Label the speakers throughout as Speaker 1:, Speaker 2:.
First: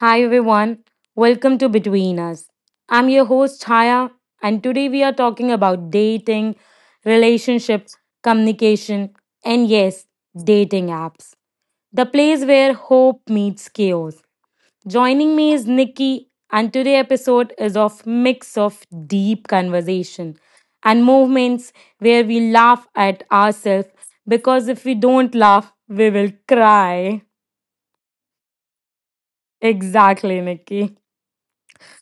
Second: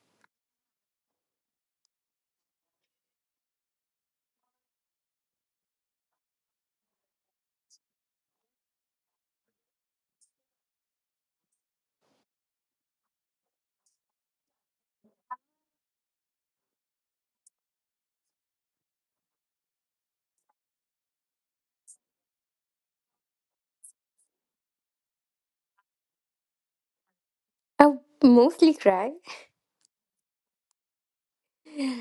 Speaker 1: Hi everyone, welcome to Between Us. I'm your host Chaya, and today we are talking about dating, relationships, communication, and yes, dating apps. The place where hope meets chaos. Joining me is Nikki, and today's episode is of mix of deep conversation and movements where we laugh at ourselves because if we don't laugh, we will cry.
Speaker 2: I mostly cry.
Speaker 1: Exactly, Nikki.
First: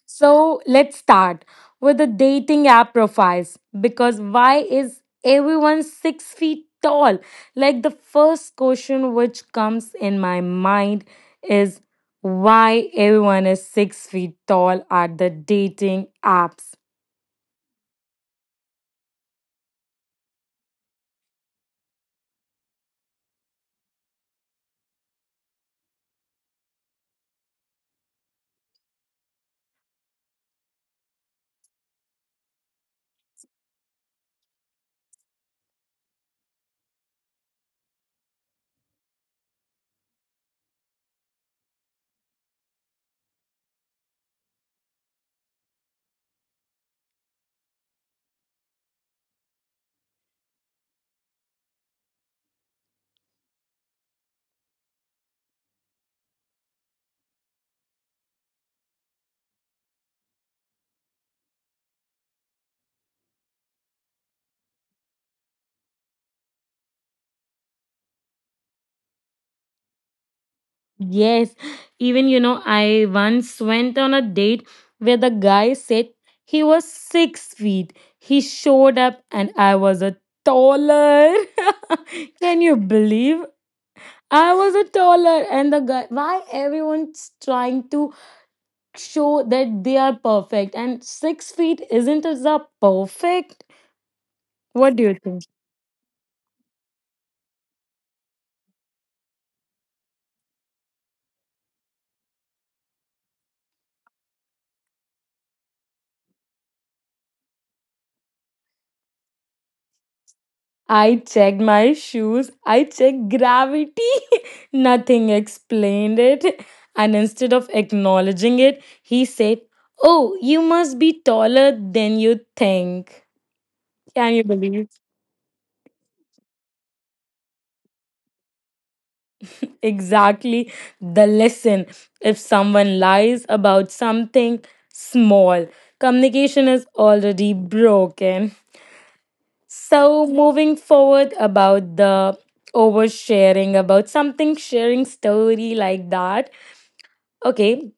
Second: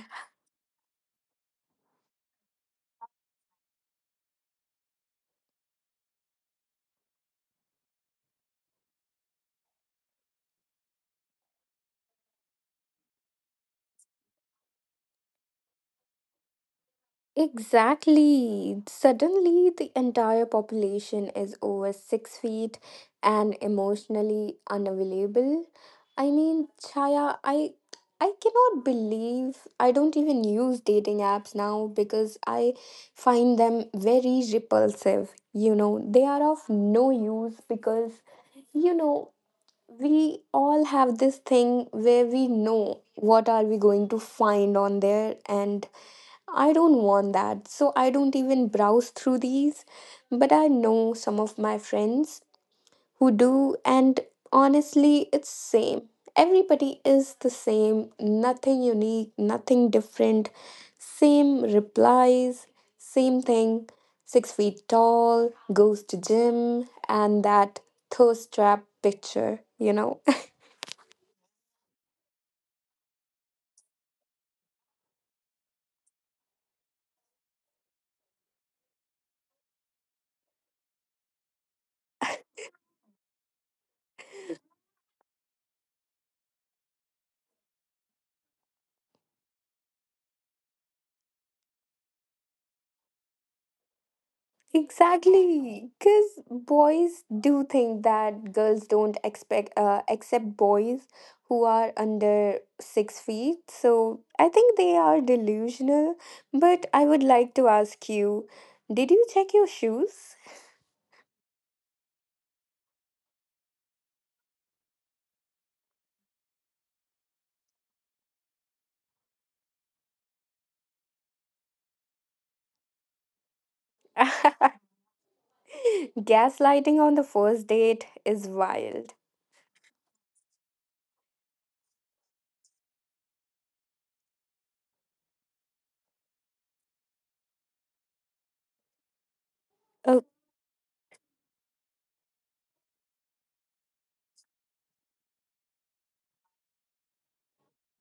Speaker 1: So let's start with the dating app profiles because why is everyone 6 feet tall? Like the first question which comes in my mind is why everyone is 6 feet tall at the dating apps.
Speaker 2: Exactly. Suddenly, the entire population is over 6 feet and emotionally unavailable. I mean, Chaya, I cannot believe I don't even use dating apps now because I find them very repulsive. You know, they are of no use because you know we all have this thing where we know what are we going to find on there, and I don't want that, so I don't even browse through these. But I know some of my friends who do, and honestly it's same. Everybody is the same, nothing unique, nothing different, same replies, same thing. 6 feet tall, goes to gym, and that thirst trap picture.
Speaker 1: Yes, I once went on a date where the guy said he was 6 feet. He showed up and I was a taller. Can you believe? I was a taller, and the guy. Why everyone's trying to show that they are perfect, and 6 feet isn't as a perfect. What do you think?
Speaker 2: Exactly, because boys do think that girls don't expect accept boys who are under 6 feet. So I think they are delusional. But I would like to ask you, did you check your shoes?
Speaker 1: I checked my shoes. I checked gravity. Nothing explained it, and instead of acknowledging it, he said, "Oh, you must be taller than you think." Can you believe?
Speaker 2: Gaslighting on the first date is wild.
Speaker 1: Exactly, the lesson. If someone lies about something small, communication is already broken.
Speaker 2: Oh,
Speaker 1: So, moving forward about the oversharing about something, sharing story like that. Okay,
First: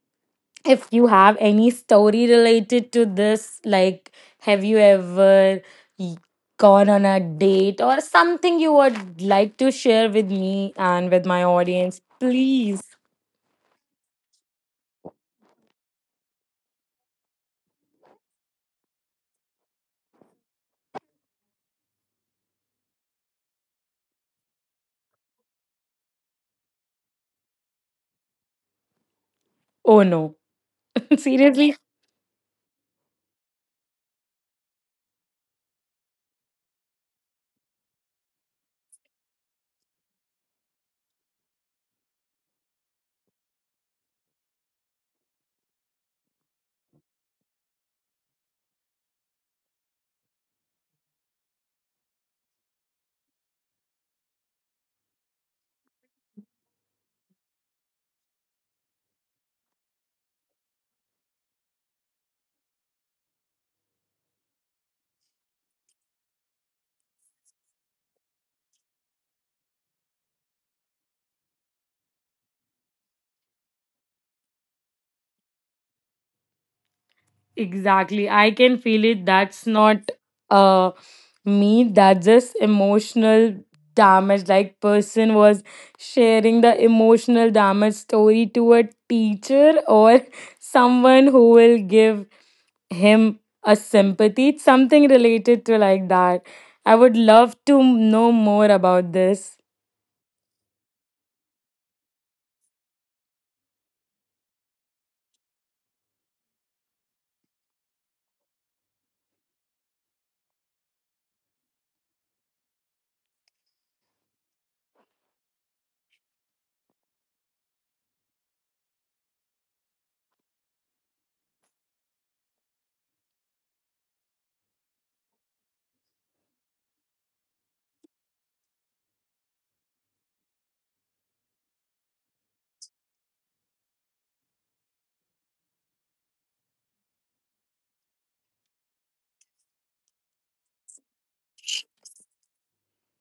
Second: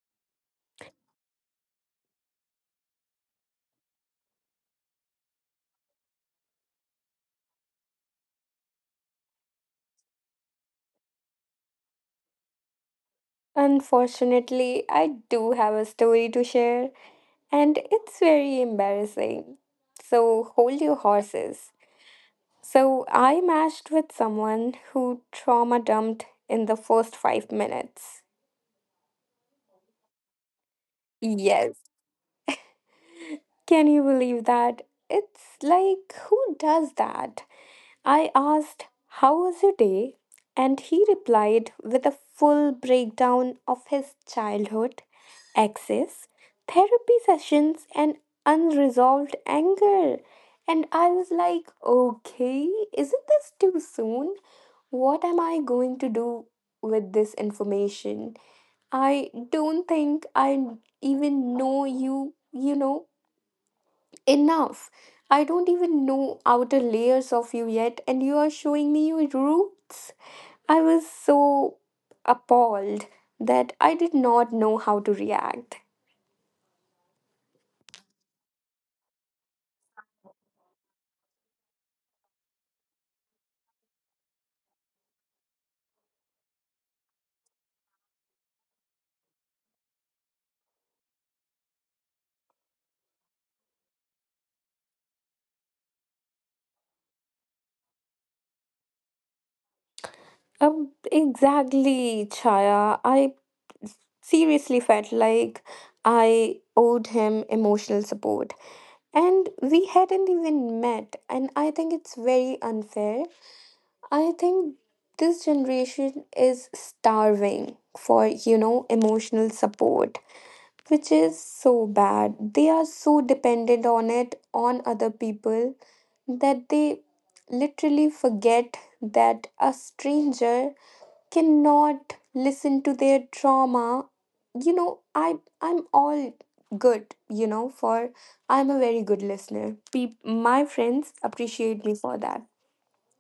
Speaker 1: if you have any story related to this, like have you ever y- gone on a date or something you would like to share with me and with my audience, please.
Speaker 2: unfortunately, I do have a story to share, and it's very embarrassing. So hold your horses. So I matched with someone who trauma dumped in the first 5 minutes.
Speaker 1: Oh no. Seriously?
Speaker 2: Yes. Can you believe that? It's like, who does that? I asked, "How was your day?" And he replied with a full breakdown of his childhood, access, therapy sessions, and unresolved anger. And I was like, "Okay, isn't this too soon? What am I going to do with this information? I don't think I even know you, you know. Enough. I don't even know outer layers of you yet, and you are showing me your roots." I was so appalled that I did not know how to react.
Speaker 1: Exactly. I can feel it. That's not uh me. That's just emotional damage. Like person was sharing the emotional damage story to a teacher or someone who will give him a sympathy. It's something related to like that. I would love to know more about this.
Speaker 2: Exactly, Chaya. I seriously felt like I owed him emotional support, and we hadn't even met, and I think it's very unfair. I think this generation is starving for, emotional support, which is so bad. They are so dependent on it, on other people, that they literally forget that a stranger cannot listen to their trauma. You know, I'm all good, for I'm a very good listener. My friends appreciate me for that.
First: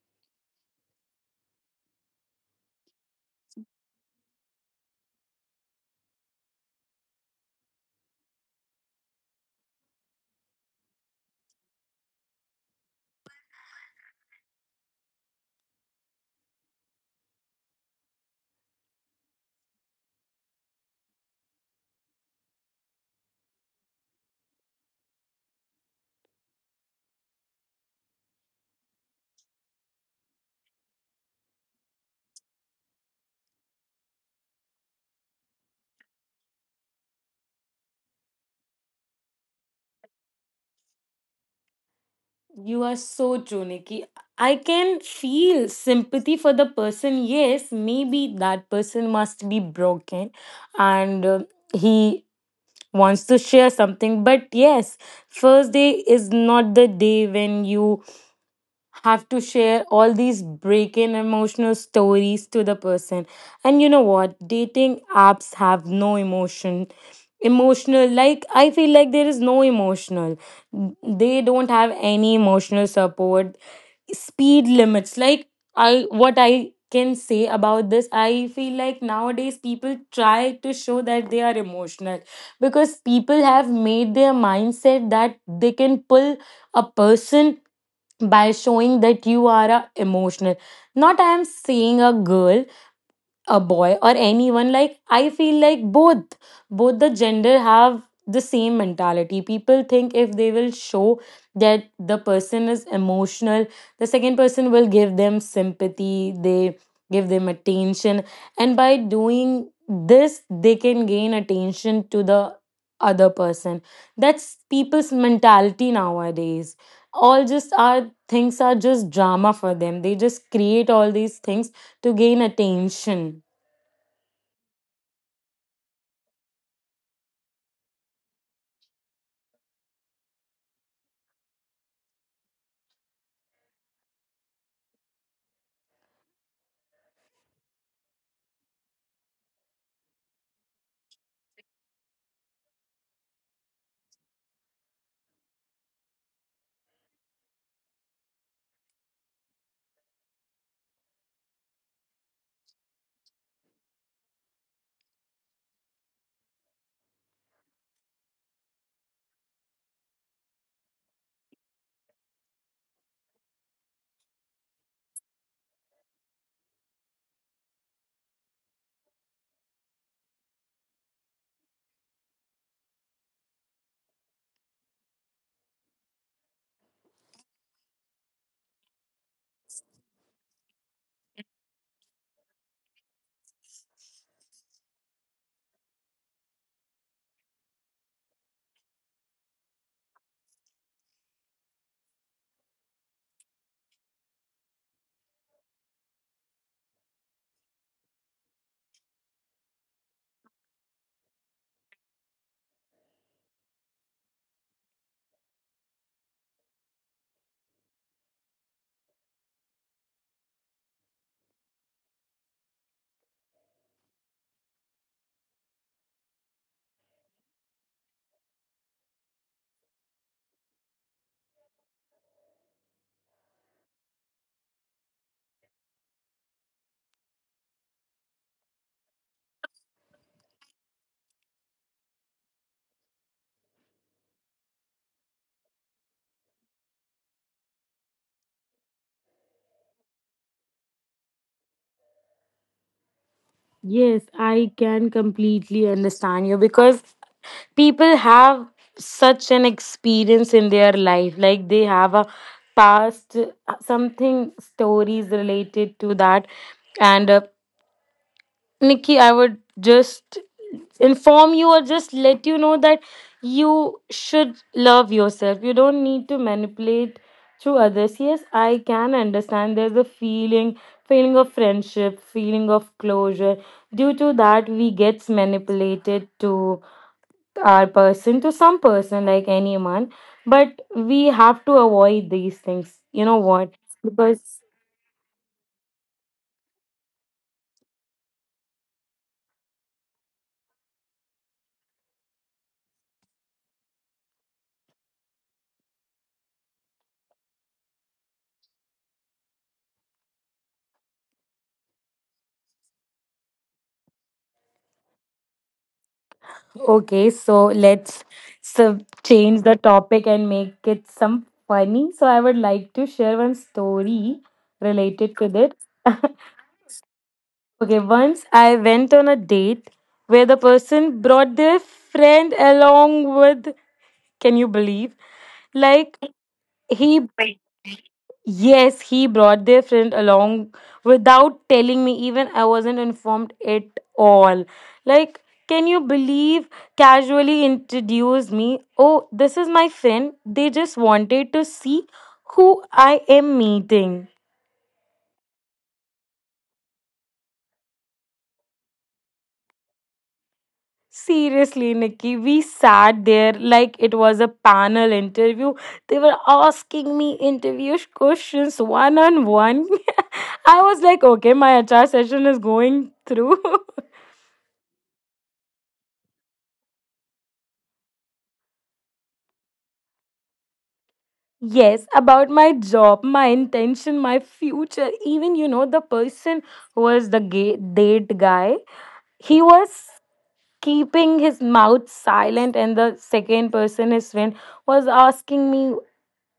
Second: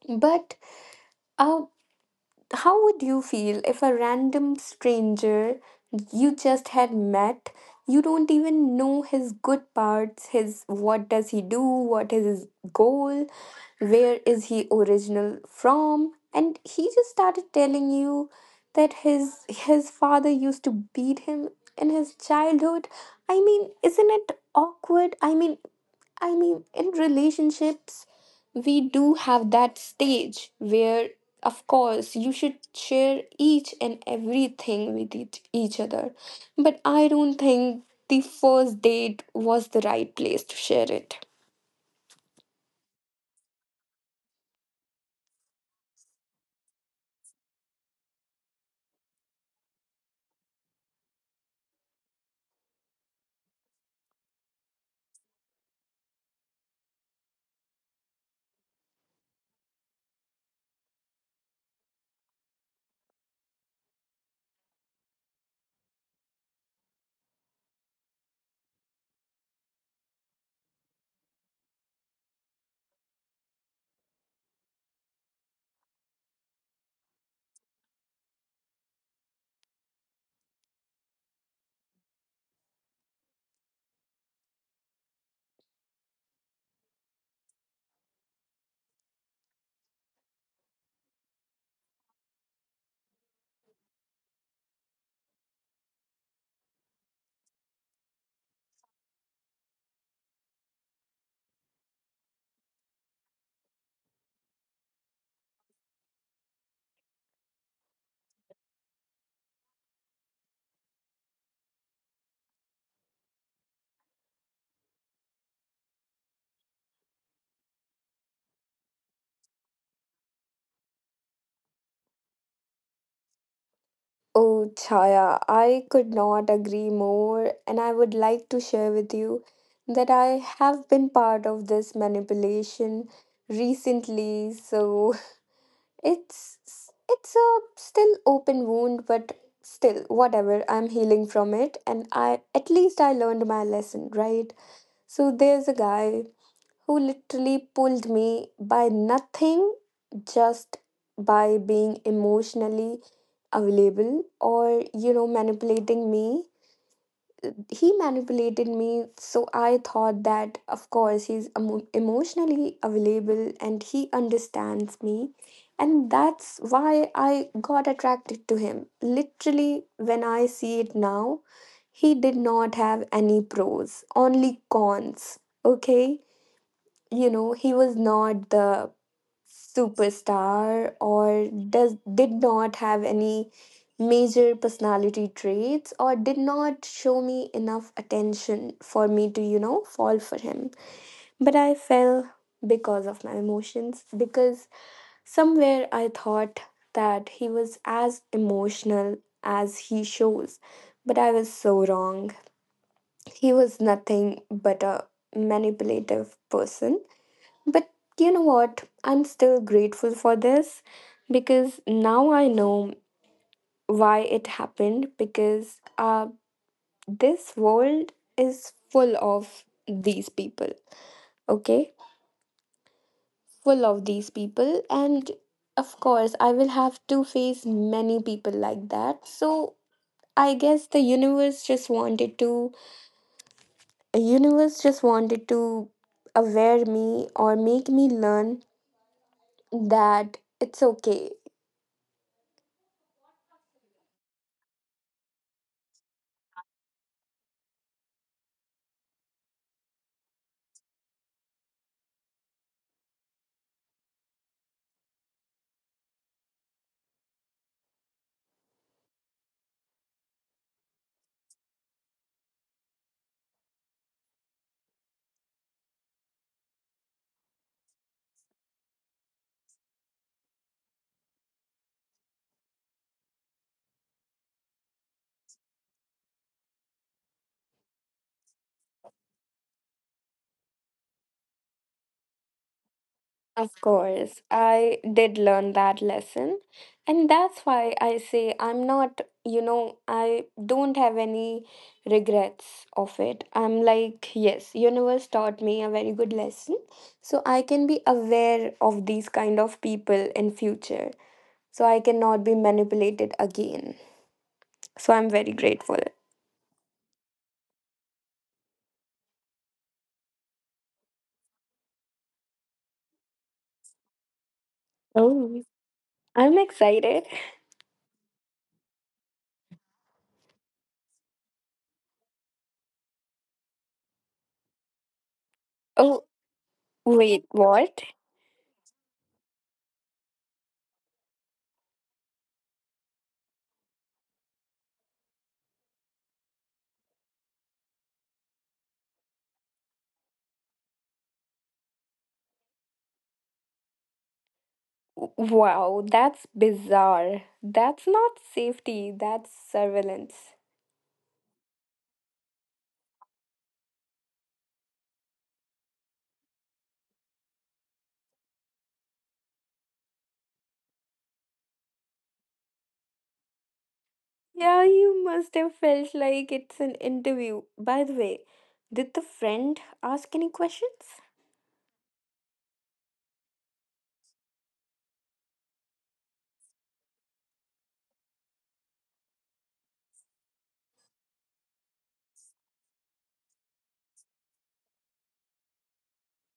Speaker 2: But uh, how would you feel if a random stranger you just had met, you don't even know his good parts, his what does he do, what is his goal, where is he original from, and he just started telling you that his father used to beat him in his childhood? I mean, isn't it awkward? I mean, in relationships, we do have that stage where, of course, you should share each and everything with each other. But I don't think the first date was the right place to share it.
Speaker 1: You are so true, Nikki. I can feel sympathy for the person. Yes, maybe that person must be broken and he wants to share something. But yes, first day is not the day when you have to share all these breaking emotional stories to the person. And you know what? Dating apps have no emotion. Emotional, like, I feel like there is no emotional, they don't have any emotional support speed limits. Like, I, what I can say about this, I feel like nowadays people try to show that they are emotional because people have made their mindset that they can pull a person by showing that you are a emotional. Not I am saying a girl, a boy or anyone. Like I feel like both, both the gender have the same mentality. People think if they will show that the person is emotional, the second person will give them sympathy, they give them attention, and by doing this they can gain attention to the other person. That's people's mentality nowadays. All just are things are just drama for them. They just create all these things to gain attention.
Speaker 2: Oh, Chaya, I could not agree more, and I would like to share with you that I have been part of this manipulation recently. So, It's it's a still open wound, but still whatever. I'm healing from it, and I at least I learned my lesson, right? So there's a guy who literally pulled me by nothing, just by being emotionally available or manipulating me. He manipulated me, so I thought that, of course, he's emotionally available and he understands me, and that's why I got attracted to him. Literally, when I see it now, he did not have any pros, only cons. Okay, he was not the superstar or does did not have any major personality traits, or did not show me enough attention for me to fall for him. But I fell because of my emotions, because somewhere I thought that he was as emotional as he shows, but I was so wrong. He was nothing but a manipulative person. But you know what? I'm still grateful for this, because now I know why it happened, because this world is full of these people, okay? Full of these people, and of course, I will have to face many people like that. So I guess the universe just wanted to aware me, or make me learn that it's okay.
Speaker 1: Yes, I can completely understand you because people have such an experience in their life. Like they have a past, something, stories related to that. And Nikki, I would just inform you or just let you know that you should love yourself. You don't need to manipulate through others. Yes, I can understand there's a feeling, feeling of friendship, feeling of closure. Due to that, we gets manipulated to our person, to some person, like anyone. But we have to avoid these things. You know what?
Speaker 2: Of course,
Speaker 1: Because
Speaker 2: I did learn that lesson. And that's why I say I'm not, I don't have any regrets of it. I'm like, yes, universe taught me a very good lesson. So I can be aware of these kind of people in future. So I cannot be manipulated again. So I'm very grateful.
Speaker 1: okay, so let's change the topic and make it some funny. So I would like to share one story related to
Speaker 2: Oh,
Speaker 1: this.
Speaker 2: I'm excited.
Speaker 1: Okay, once I went on a date where the person brought their friend along with. Can you believe? Like
Speaker 2: Oh,
Speaker 1: he
Speaker 2: wait, what?
Speaker 1: yes, he brought their friend along without telling me. Even I wasn't informed at all. Like, can you believe? Casually introduced me. Oh, this is my friend. They just wanted to see who I am meeting.
Speaker 2: Wow, that's bizarre. That's not safety, that's surveillance.
Speaker 1: Seriously, Nikki, we sat there like it was a panel interview. They were asking me interview questions one on one. I was like, okay, my HR session is going through.
Speaker 2: Yeah, you must have felt like it's an interview. By the way, did the friend ask any questions?
Speaker 1: Yes, about my job, my intention, my future. Even, you know, the person who was the gay, date guy, he was keeping his mouth silent, and the second person, his friend, was asking me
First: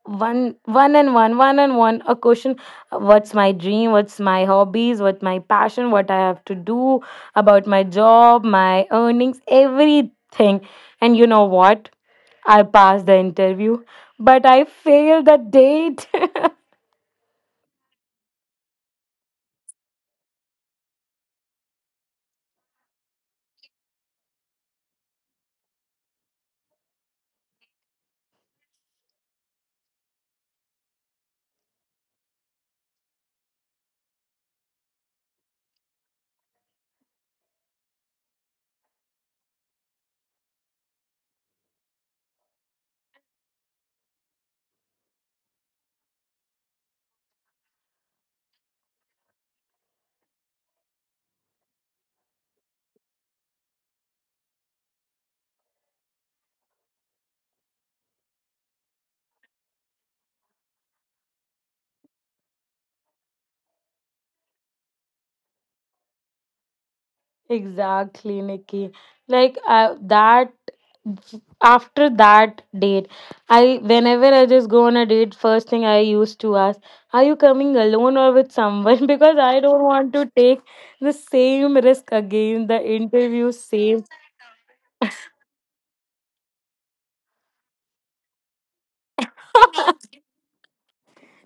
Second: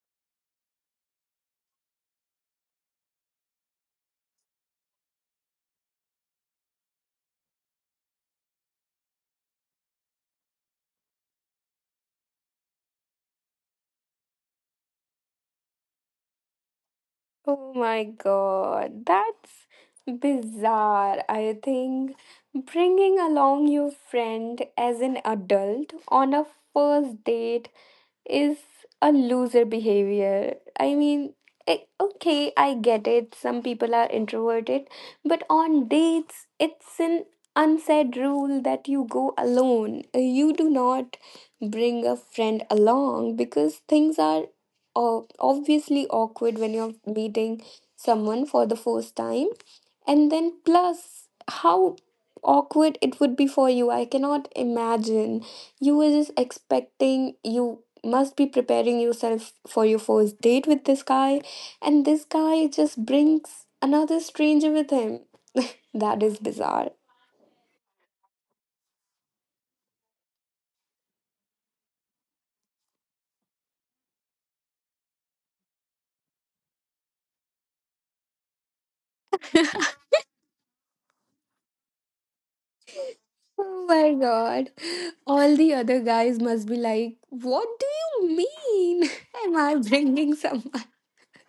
Speaker 1: one a question. What's my dream, what's my hobbies, what's my passion, what I have to do about my job, my earnings, everything. And you know what? I passed the interview, but I failed the date.
Speaker 2: Oh my god, that's bizarre. I think bringing along your friend as an adult on a first date is a loser behavior. I mean, okay, I get it. Some people are introverted, but on dates, it's an unsaid rule that you go alone. You do not bring a friend along because things are obviously awkward when you're meeting someone for the first time. And then, plus, how awkward it would be for you. I cannot imagine, you were just expecting, you must be preparing yourself for your first date with this guy, and this guy just brings another stranger with him. That is bizarre.
Speaker 1: Exactly, Nikki. Like I, that after that date, I, whenever I just go on a date, first thing I used to ask, are you coming alone or with someone? Because I don't want to take the same risk again, the interview
Speaker 2: Oh
Speaker 1: same.
Speaker 2: my god. All the other guys must be like, "What do you mean?" Am I bringing someone?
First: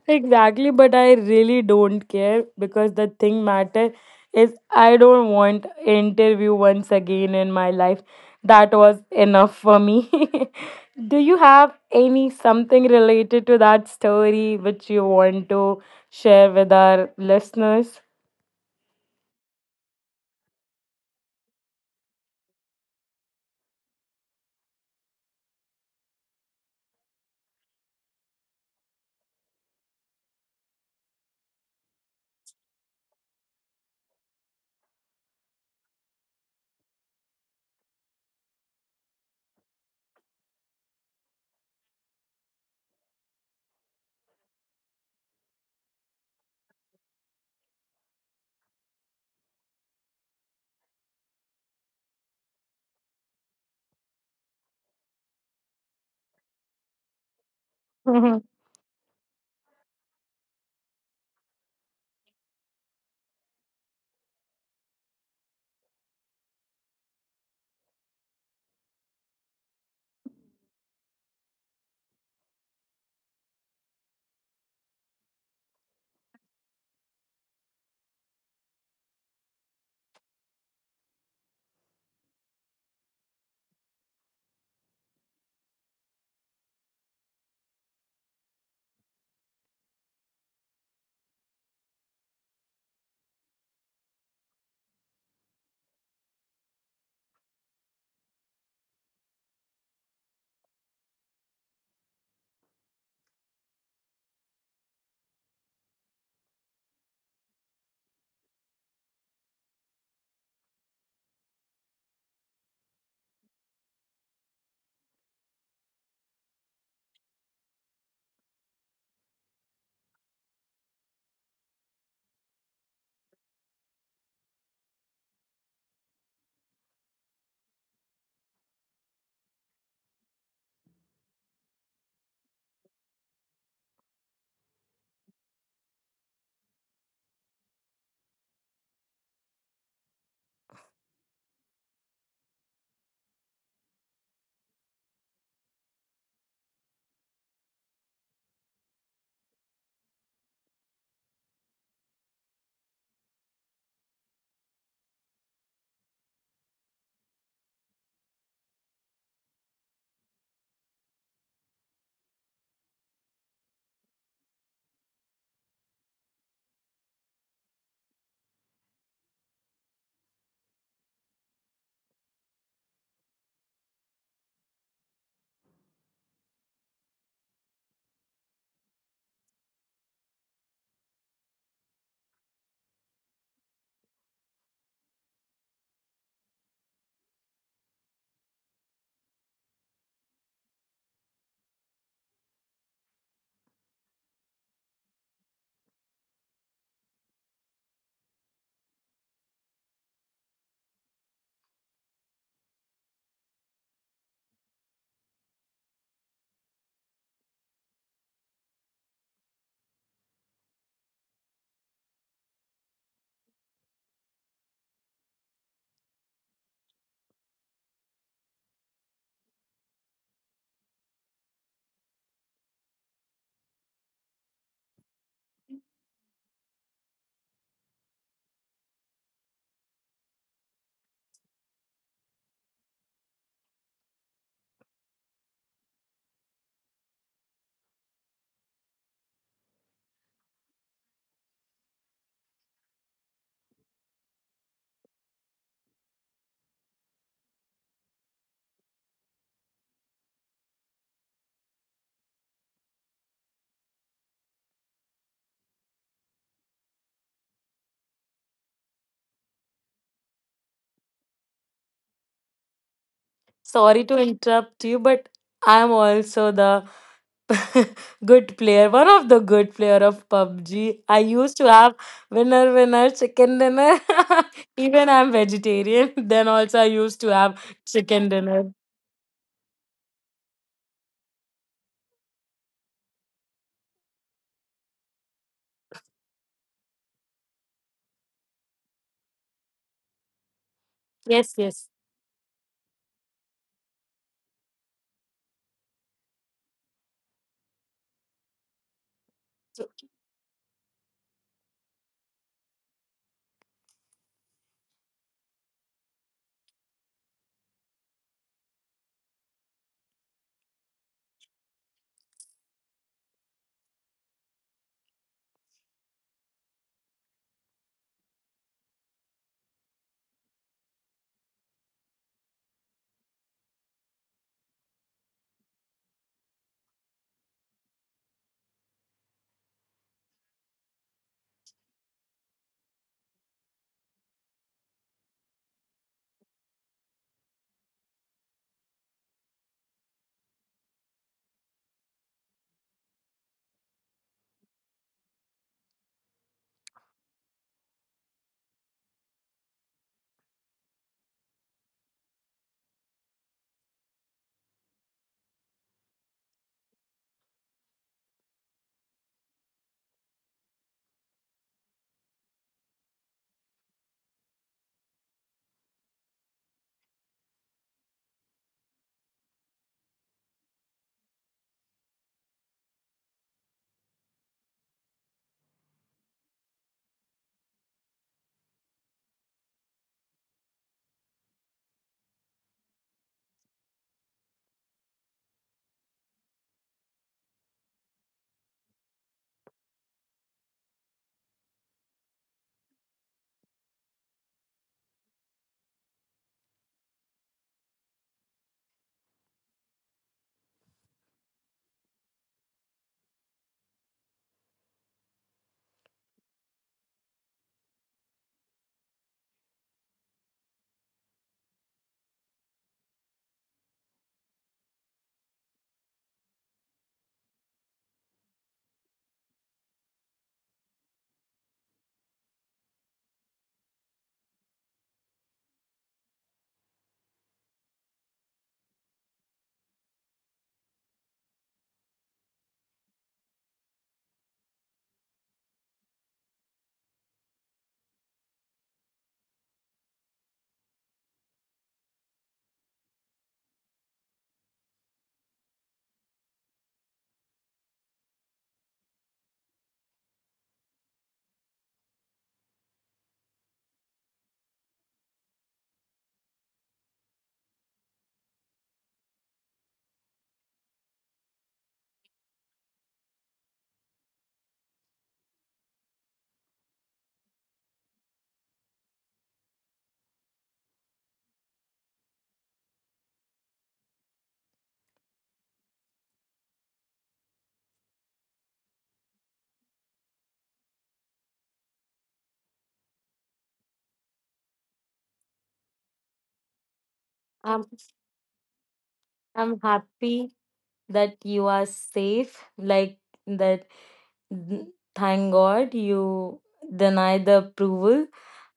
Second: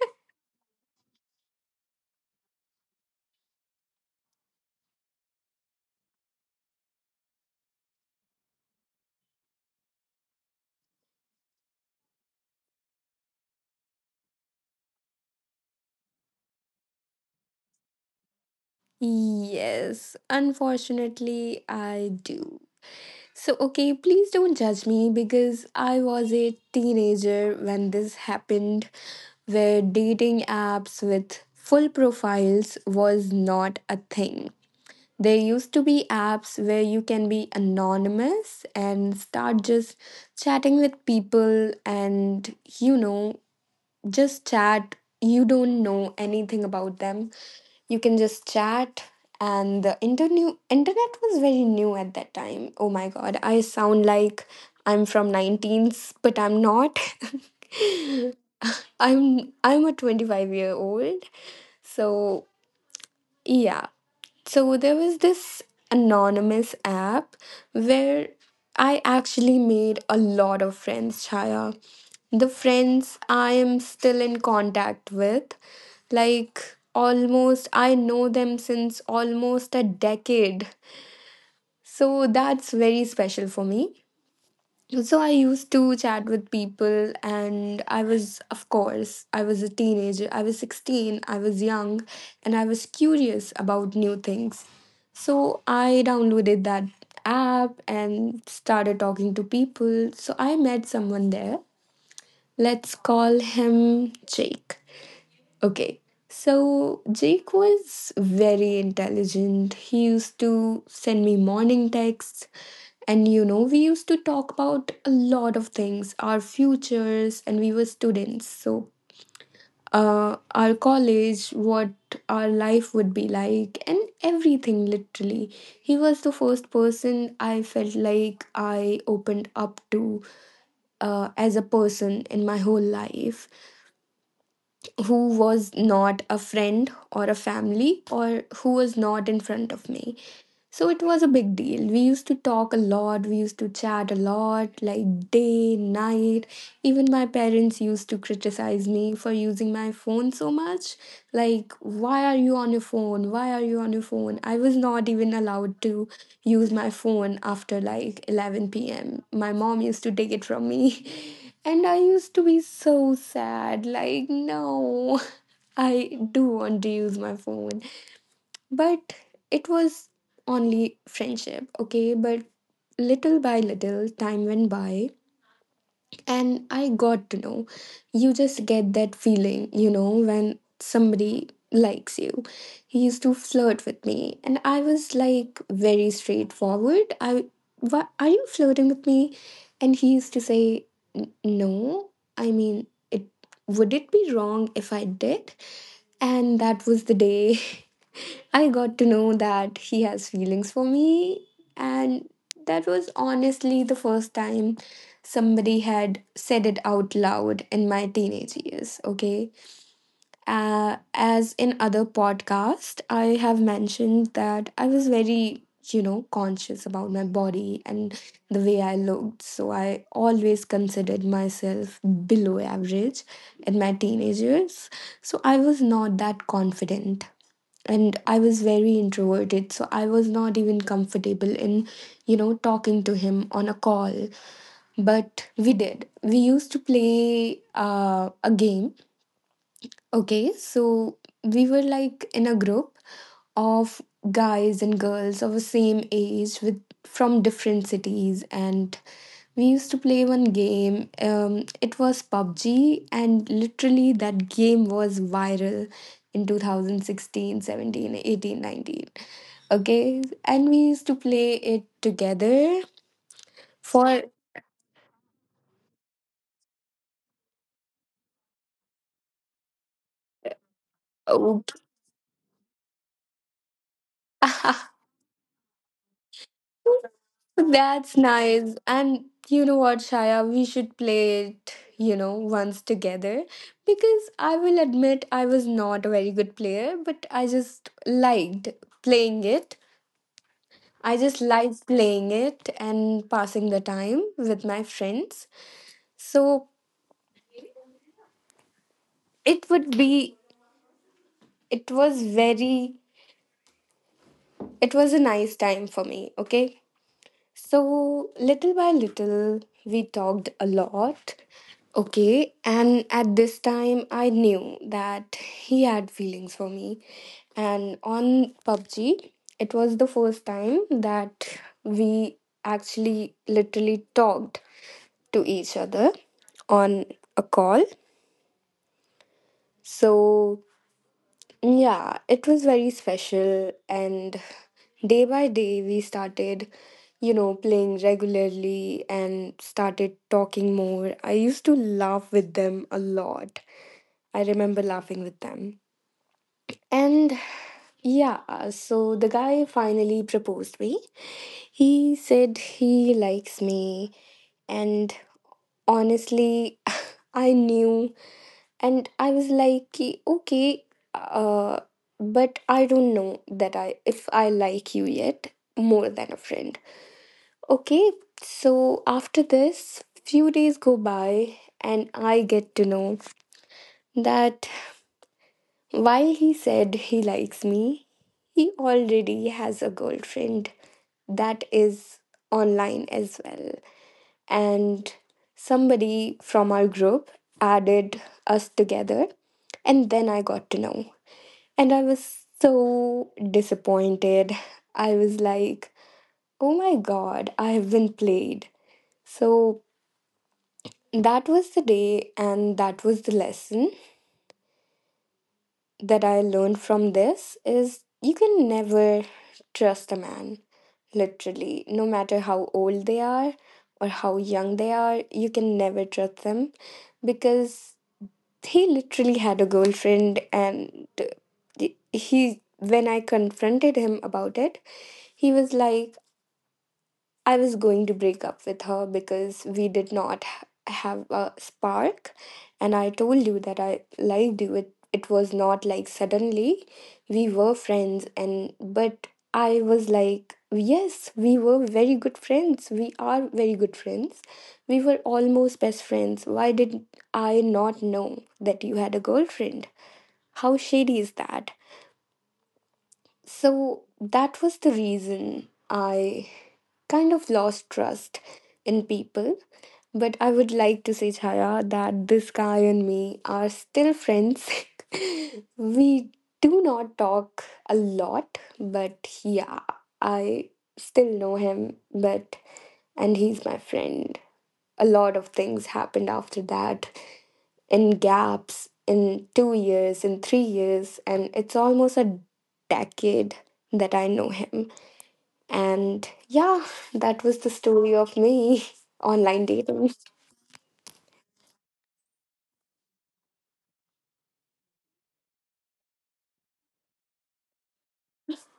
Speaker 1: Exactly, but I really don't care because the thing matter is I don't want interview once again in my life. That was enough for me. Do you have any something related to that story which you want to share with our listeners?
Speaker 2: Yes, unfortunately, I do. So, okay, please don't judge me because I was a teenager when this happened, where dating apps with full profiles was not a thing. There used to be apps where you can be anonymous and start just chatting with people and, just chat. You don't know anything about them, you can just chat, and the internet was very new at that time. Oh my god, I sound like I'm from 19s, but I'm not. I'm a 25-year-old. So yeah, so there was this anonymous app where I actually made a lot of friends, Chaya. The friends I am still in contact with, like almost, I know them since almost a decade. So that's very special for me. So I used to chat with people, and I was, of course, I was a teenager. I was 16, I was young, and I was curious about new things. So I downloaded that app and started talking to people. So I met someone there. Let's call him Jake. Okay. So Jake was very intelligent. He used to send me morning texts. And you know, we used to talk about a lot of things, our futures, and we were students. So, our college, what our life would be like, and everything literally. He was the first person I felt like I opened up to, as a person in my whole life, who was not a friend or a family, or who was not in front of me. So it was a big deal. We used to talk a lot, we used to chat a lot, like day, night. Even my parents used to criticize me for using my phone so much. Like, why are you on your phone? Why are you on your phone? I was not even allowed to use my phone after like 11 p.m. My mom used to take it from me. And I used to be so sad, like, no, I do want to use my phone. But it was only friendship, okay? But little by little, time went by, and I got to know. You just get that feeling, when somebody likes you. He used to flirt with me, and I was like very straightforward. Why are you flirting with me? And he used to say, "No. I mean, it would it be wrong if I did?" And that was the day I got to know that he has feelings for me, and that was honestly the first time somebody had said it out loud in my teenage years. Okay. As in other podcast, I have mentioned that I was very, conscious about my body and the way I looked. So I always considered myself below average in my teenage years. So I was not that confident, and I was very introverted, so I was not even comfortable in, talking to him on a call. But we did. We used to play a game. Okay, so we were like in a group of guys and girls of the same age with from different cities, and we used to play one game. It was PUBG, and literally that game was viral in 2016, 17, 18, 19. Okay, and we used to play it together
Speaker 1: Sorry to
Speaker 2: for.
Speaker 1: interrupt you, but I'm also the good player, one of the good player of PUBG. I used
Speaker 2: Oh,
Speaker 1: to have winner winner chicken dinner. Even I'm vegetarian. Then also I used to have
Speaker 2: that's
Speaker 1: chicken dinner.
Speaker 2: nice. And you know what, Shaya, we should play it, once together, because I will admit I was not a very good player, but I just liked playing it. I just
Speaker 1: Yes,
Speaker 2: liked
Speaker 1: yes.
Speaker 2: playing it and passing the time with my friends. So it
Speaker 1: So
Speaker 2: would be, it was very, It was a nice time for me, okay? So, little by little, we talked a lot. Okay, and at this time, I knew that he had feelings for me. And on PUBG, it was the first time that we actually literally talked to each other on a call. So, yeah, it was very special. And day by day, we started, playing regularly and started talking more. I used to laugh with them a lot. I remember laughing with them. And yeah, so the guy finally proposed me. He said he likes me. And honestly, I knew, and I was like, okay, uh but I don't know that I if I like you yet more than a friend. Okay. So after this, few days go by, and I get to know that while he said he likes me, he already has a girlfriend that is online as well, and somebody from our group added us together, and then I got to know. And I was so disappointed. I was like, oh my god, I have been played. So that was the day, and that was the lesson that I learned from this is you can never trust a man, literally, no matter how old they are or how young they are. You can never trust them because he literally had a girlfriend. And when I confronted him about it, he was like, I was going to break up with her because we did not have a spark. And I told you that I liked you. It was not like suddenly we were friends, and but I was like, yes, we were very good friends. We are very good friends. We were almost best friends. Why did I not know that you had a girlfriend? How shady is that? So that was the reason I kind of lost trust in people. But I would like to say, Chaya, that this guy and me are still friends. We do not talk a lot, but yeah, I still know him, but and he's my friend. A lot of things happened after that in gaps in 2 years, in 3 years, and it's almost a decade that I know him. And yeah, that was the
Speaker 1: I'm
Speaker 2: story of me online
Speaker 1: I'm
Speaker 2: dating.
Speaker 1: happy that you are safe. Like that. n- Thank God you deny the approval.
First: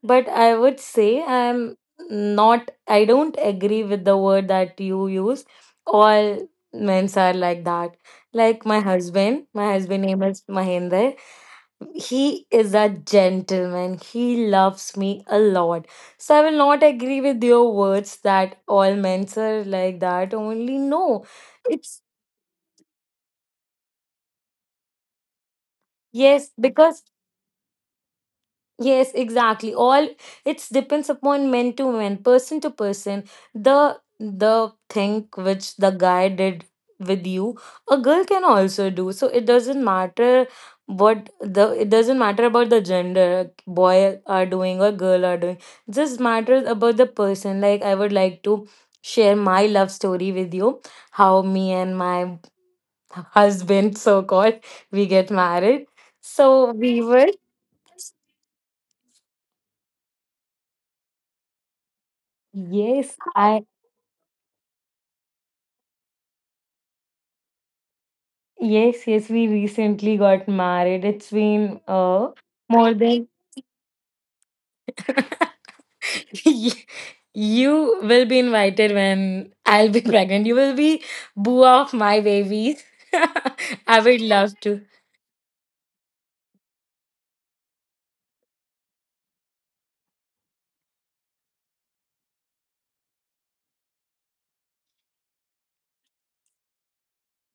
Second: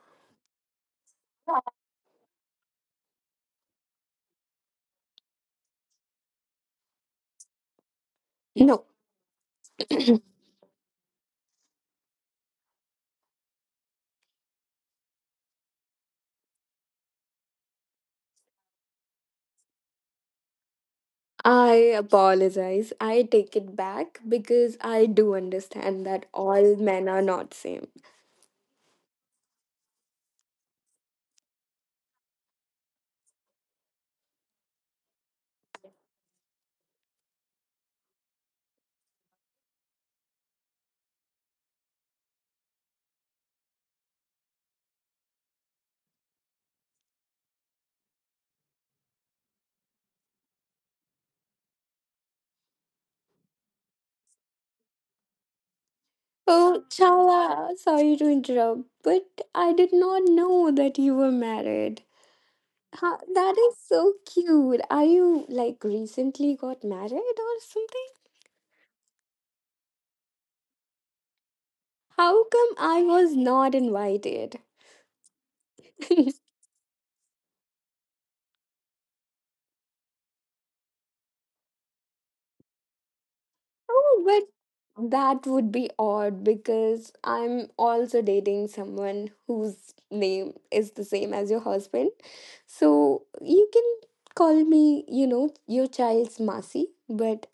Speaker 1: But I would say I'm not, I don't agree with the word that you use. All men's are like that. Like
Speaker 2: No,
Speaker 1: my husband name is Mahinder. He is a gentleman. He loves me a lot. So I will not agree with your words that all men are like that. Only no.
Speaker 2: I
Speaker 1: It's
Speaker 2: apologize. I take it back because I do understand that
Speaker 1: yes,
Speaker 2: all
Speaker 1: because
Speaker 2: men are not same.
Speaker 1: yes, exactly. All it's depends upon man to man, person to person. The thing which the guy did with you, a girl can also do. So it doesn't matter what the, it doesn't matter about the gender boy are doing or girl are doing. Just matters about the person. Like I would like to share my love story with you. How me and my husband so called we get married. So
Speaker 2: Oh,
Speaker 1: we were
Speaker 2: Chala, sorry to interrupt, but I did not know that you were married.
Speaker 1: yes,
Speaker 2: Huh, that
Speaker 1: I,
Speaker 2: is so cute. Are you like recently got married or something?
Speaker 1: yes, yes, we recently got married. It's been
Speaker 2: How come
Speaker 1: more
Speaker 2: I
Speaker 1: than
Speaker 2: was not invited?
Speaker 1: Ye- you will be invited when I'll be pregnant. You will be boo of my babies. I would
Speaker 2: Oh,
Speaker 1: love to.
Speaker 2: but that would be odd because I'm also dating someone whose name is the same as your husband. So you can call me, your child's Masi, but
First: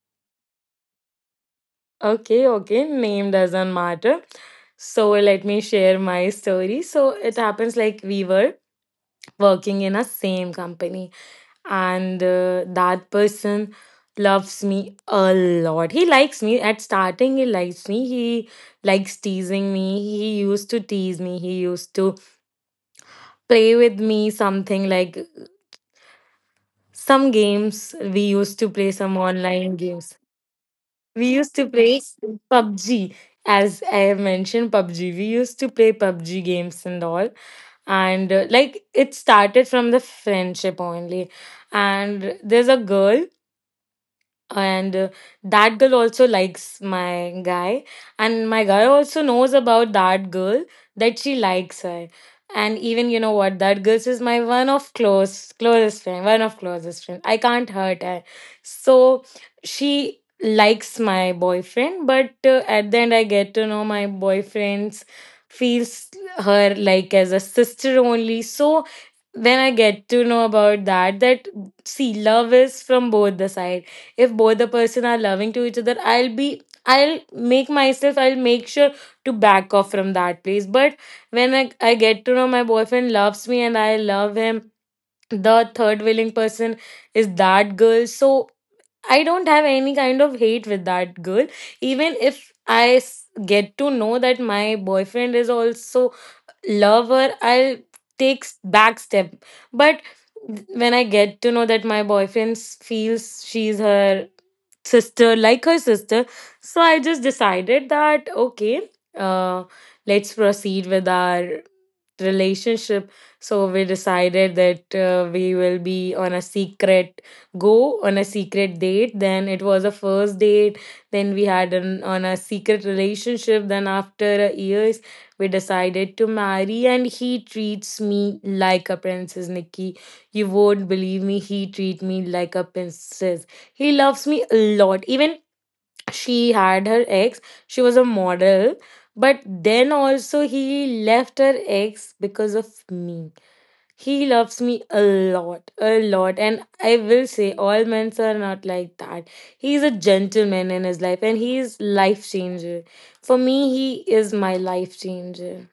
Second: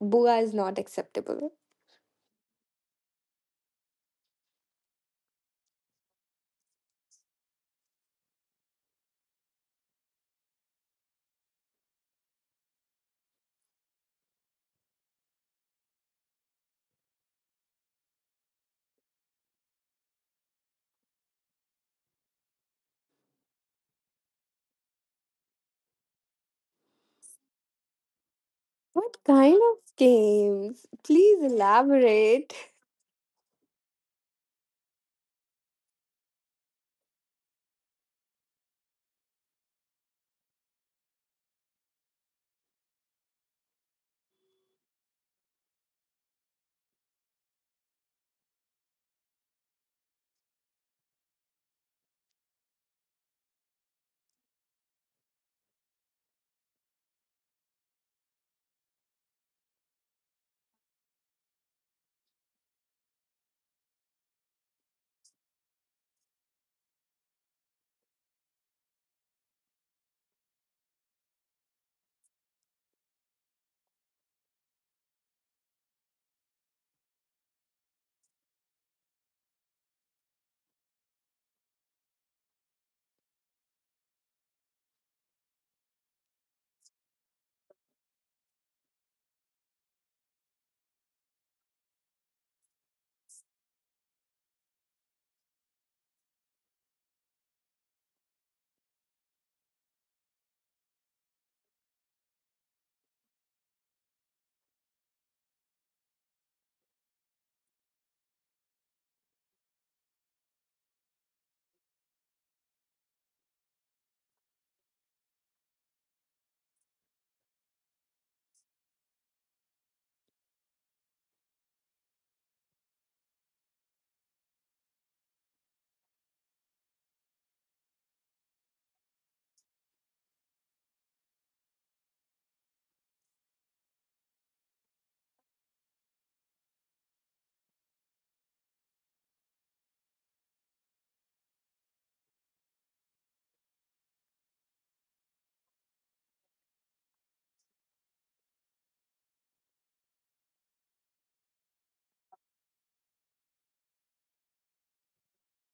Speaker 2: Bua is not acceptable.
Speaker 1: Okay, okay, name doesn't matter. So let me share my story. So it happens like we were working in a same company and that person loves me a lot. He likes me at starting, he likes me, he likes teasing me, he used to tease me, he used to play with me something like some games. We used to play some
Speaker 2: What kind
Speaker 1: online
Speaker 2: of
Speaker 1: games,
Speaker 2: games?
Speaker 1: we
Speaker 2: Please
Speaker 1: used to play
Speaker 2: elaborate.
Speaker 1: PUBG. As I have mentioned, PUBG, we used to play PUBG games and all. And like it started from the friendship only, and there's a girl, and that girl also likes my guy, and my guy also knows about that girl, that she likes her. And even you know what, that girl is my one of close closest friend, one of closest friend. I can't hurt her. So she likes my boyfriend, but at the end I get to know my boyfriend's feels her like as a sister only. So when I get to know about that, that see love is from both the sides. If both the person are loving to each other, I'll be, I'll make myself, I'll make sure to back off from that place. But when I get to know my boyfriend loves me and I love him, the third willing person is that girl. So I don't have any kind of hate with that girl. Even if I get to know that my boyfriend is also lover, I'll take back step. But when I get to know that my boyfriend feels she's her sister, like her sister, so I just decided that okay, uh, let's proceed with our relationship. So we decided that we will be on a secret go on a secret date. Then it was a first date. Then we had an on a secret relationship. Then after a year we decided to marry, and he treats me like a princess, Nikki. You won't believe me, he treat me like a princess. He loves me a lot. Even she had her ex, she was a model, but then also he left her ex because of me. He loves me a lot, a lot. And I will say, all men are not like that. He's a gentleman in his life and he is life changer. For me, he is my life changer.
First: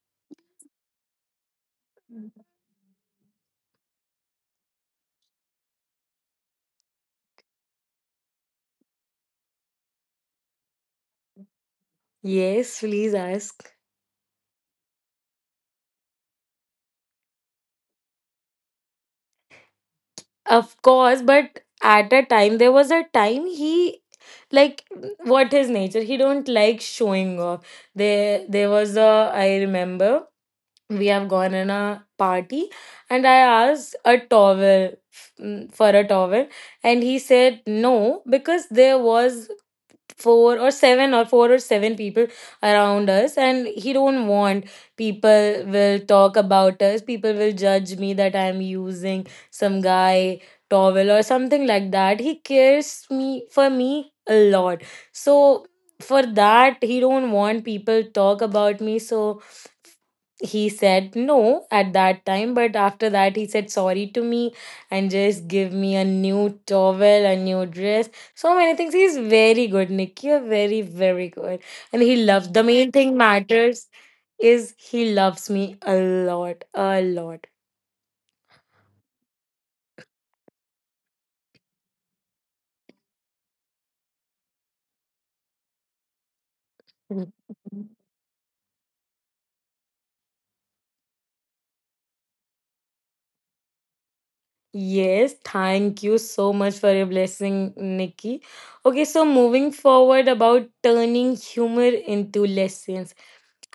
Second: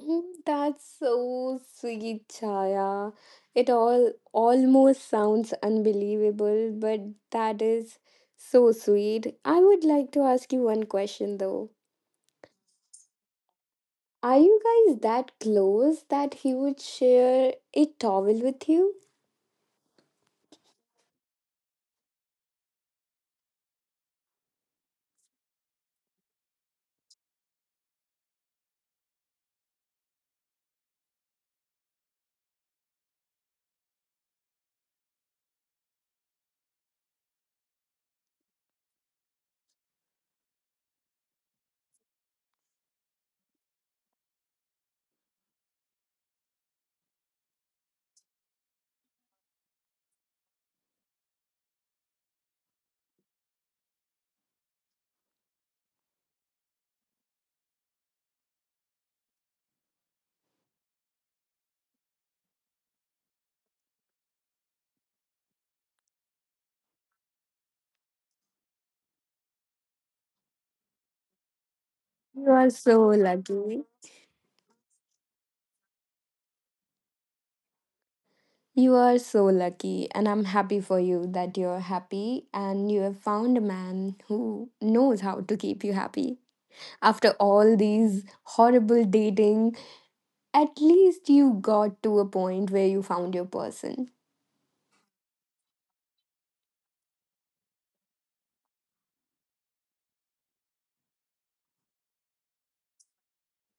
Speaker 2: Mm, that's so sweet, Chaya. It all almost sounds unbelievable, but that is so sweet. I would like to ask you one question though.
Speaker 1: Yes, please ask.
Speaker 2: Are you guys that close that he would share a towel with you?
Speaker 1: Of course, but at a time there was a time he like what his nature. He don't like showing off. There was a, I remember we have gone in a party and I asked a towel, for a towel, and he said no because there was four or seven people around us and he don't want people will talk about us, people will judge me that I'm using some guy towel or something like that. He cares me for me a lot. So for that he don't want people talk about me. So he said no at that time, but after that he said sorry to me and just give me a new towel, a new dress. So many things. He's very good, Nick, you're very very good, and he
Speaker 2: You
Speaker 1: loves, the
Speaker 2: are
Speaker 1: main
Speaker 2: so
Speaker 1: thing
Speaker 2: lucky.
Speaker 1: matters is he loves me a lot, a lot.
Speaker 2: You are so lucky, and I'm happy for you that you're happy and you have found a man who knows how to keep you happy after all these horrible dating, at least you got to a point where you found your person.
Speaker 1: Yes, thank you so much for your blessing, Nikki. Okay, so moving forward about turning humor into lessons.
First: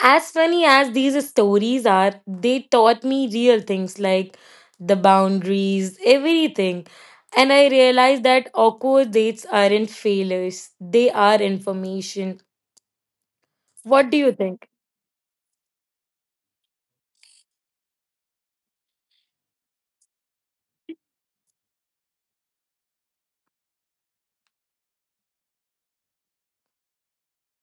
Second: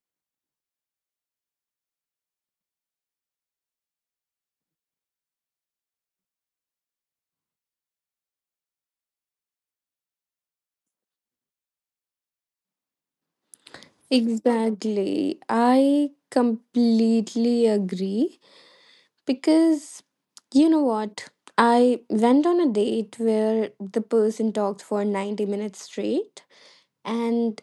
Speaker 1: As funny as these stories are, they taught me real things like the boundaries, everything. And I realized that awkward dates aren't failures, they are information. What do you think?
Speaker 2: Exactly. I completely agree because you know what? I went on a date where the person talked for 90 minutes straight. And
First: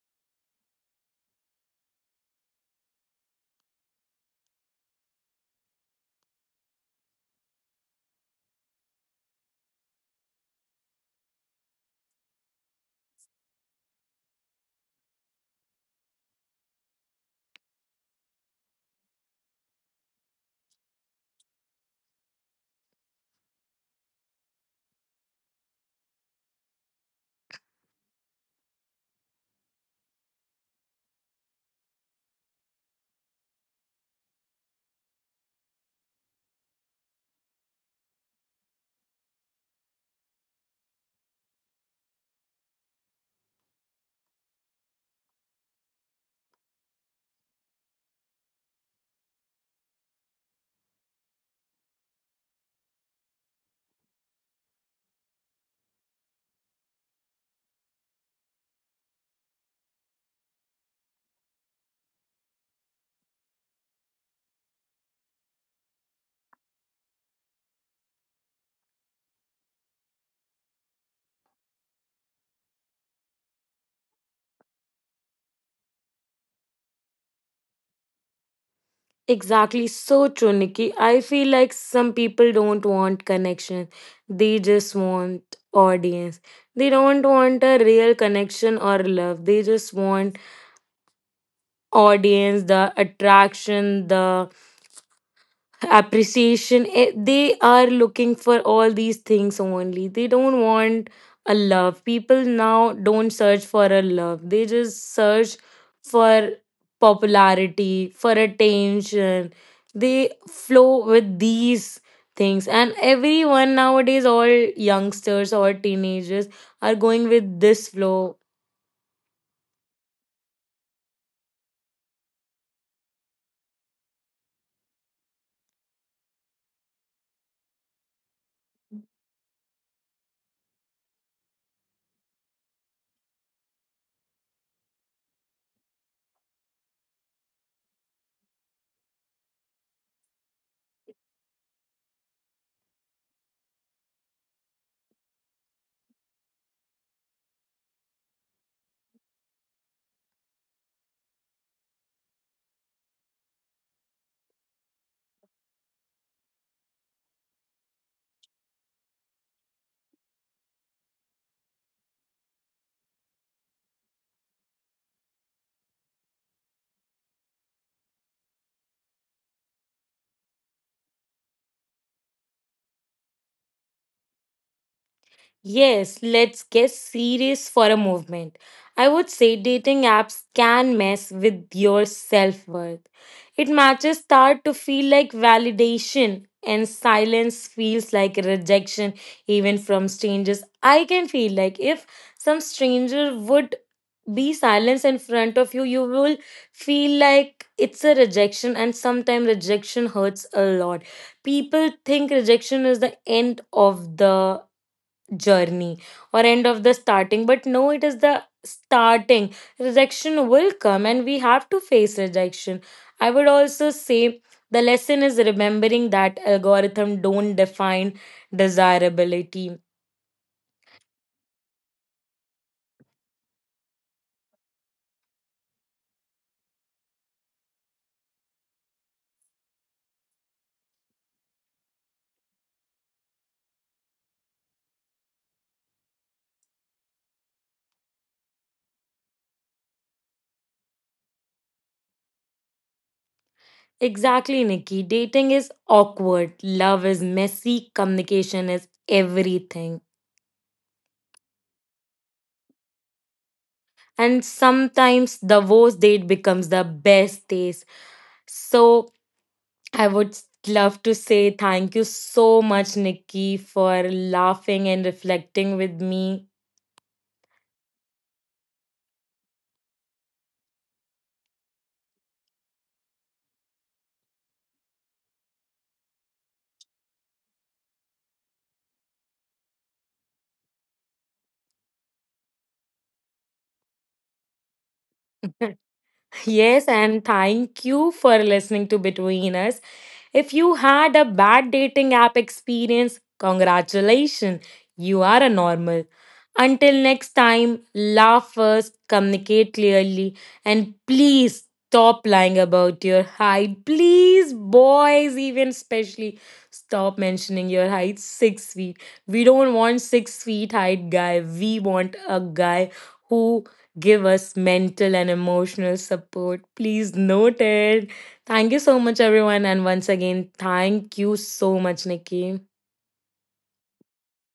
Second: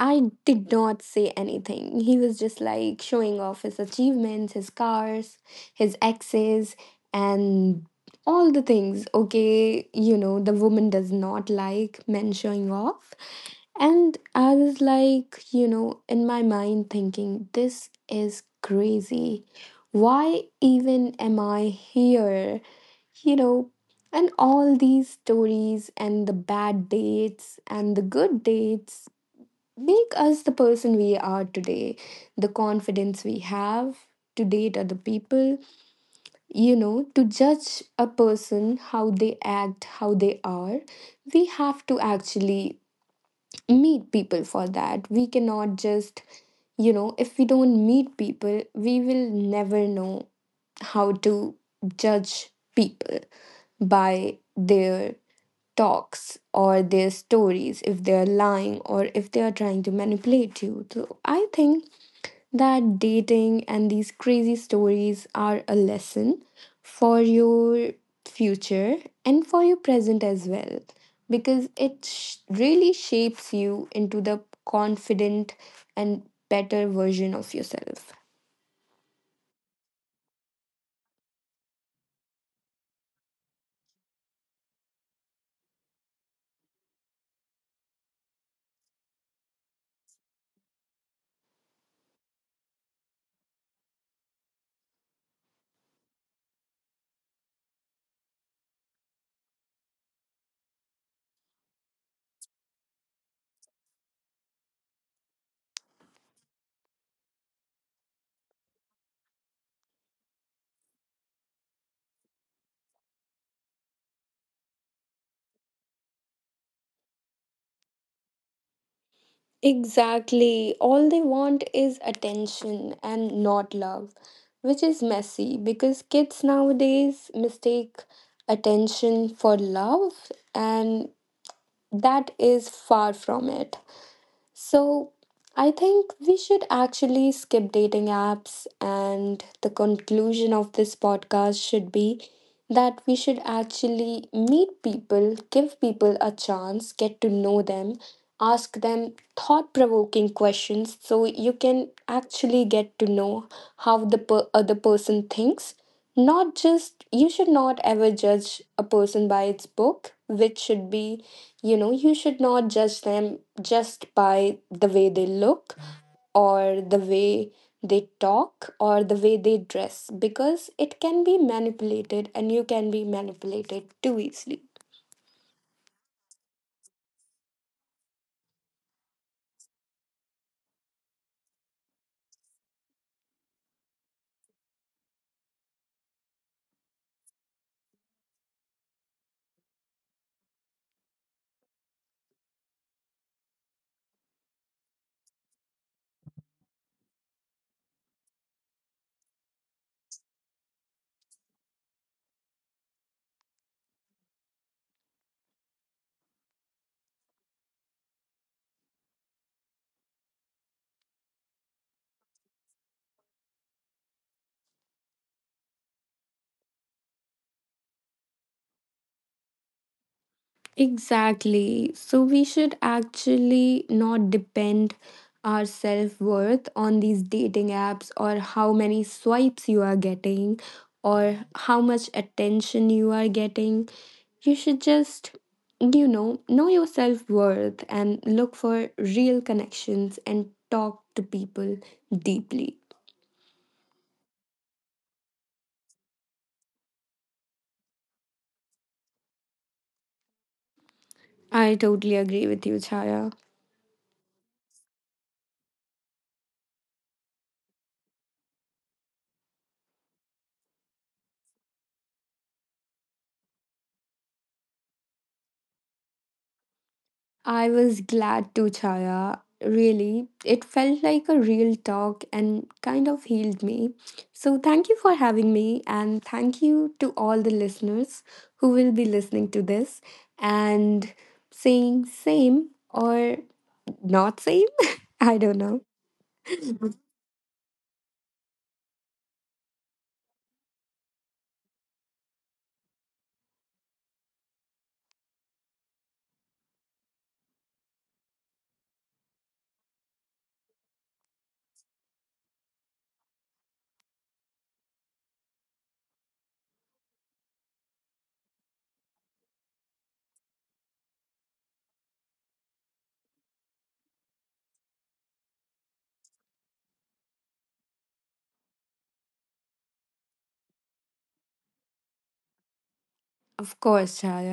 Speaker 2: I did not say anything. He was just like showing off his achievements, his cars, his exes, and all the things. Okay, the woman does not like men showing off. And I was like, in my mind thinking, this is crazy. Why even am I here? You know, and all these stories and the bad dates and the good dates make us the person we are today, the confidence we have to date other people, to judge a person how they act, how they are. We have to actually meet people for that. We cannot just, if we don't meet people, we will never know how to judge people by their talks or their stories, if they're lying or if they are trying to manipulate you. So I think that dating and these crazy stories are a lesson for your future and for your present as well because it really shapes you into the confident and better version of yourself.
Speaker 1: Exactly, so true, Nikki. I feel like some people don't want connection, they just want audience. They don't want a real connection or love, they just want audience, the attraction, the appreciation. They are looking for all these things only, they don't want a love. People now don't search for a love, they just search for popularity, for attention. They flow with these things, and everyone nowadays, all youngsters or teenagers are going with this flow.
Speaker 2: Exactly. All they want is attention and not love, which is messy because kids nowadays mistake attention for love, and that is far from it. So I think we should actually skip dating apps, and the conclusion of this podcast should be that we should actually meet people, give people a chance, get to know them, ask them thought provoking questions so you can actually get to know how the other person thinks. Not just, you should not ever judge a person by its book, which should be, you should not judge them just by the way they look or the way they talk or the way they dress because it can be manipulated and you can be manipulated too easily.
Speaker 1: Yes, let's get serious for a moment. I would say dating apps can mess with your self worth. It matches start to feel like validation, and silence feels like rejection, even from strangers. I can feel like if some stranger would be silence in front of you, you will feel like it's a rejection, and sometimes rejection hurts a lot. People think rejection is the end of the journey or end of the starting, but no, it is the starting. Rejection will come and we have to face rejection. I would also say the lesson is remembering that algorithm don't define desirability.
Speaker 2: Exactly. So we should actually not depend our self-worth on these dating apps or how many swipes you are getting or how much attention you are getting. You should just, know your self-worth and look for real connections and talk to people deeply.
Speaker 1: Exactly, Nikki, dating is awkward, love is messy, communication is everything.
Speaker 2: I totally agree with you, Chaya.
Speaker 1: And sometimes the worst date becomes the best date. So I would love to say thank you so much, Nikki, for laughing and reflecting with me.
Speaker 2: I was glad to, Chaya. Really, it felt like a real talk and kind of healed me. So, thank you for having me, and thank you to all the listeners who will be listening to this and saying same or not same. I don't know.
Speaker 1: Yes, and thank you for listening to Between Us. If you had a bad dating app experience, congratulations, you are a normal. Until next time, laugh first, communicate clearly, and please stop lying about your height. Please, boys, even especially, stop mentioning your height 6 feet. We don't want 6 feet height guy. We want a guy who give us mental and emotional support. Please note it. Thank you so much, everyone. And once again, thank you so much, Nikki.
Speaker 2: Of course, Chaya.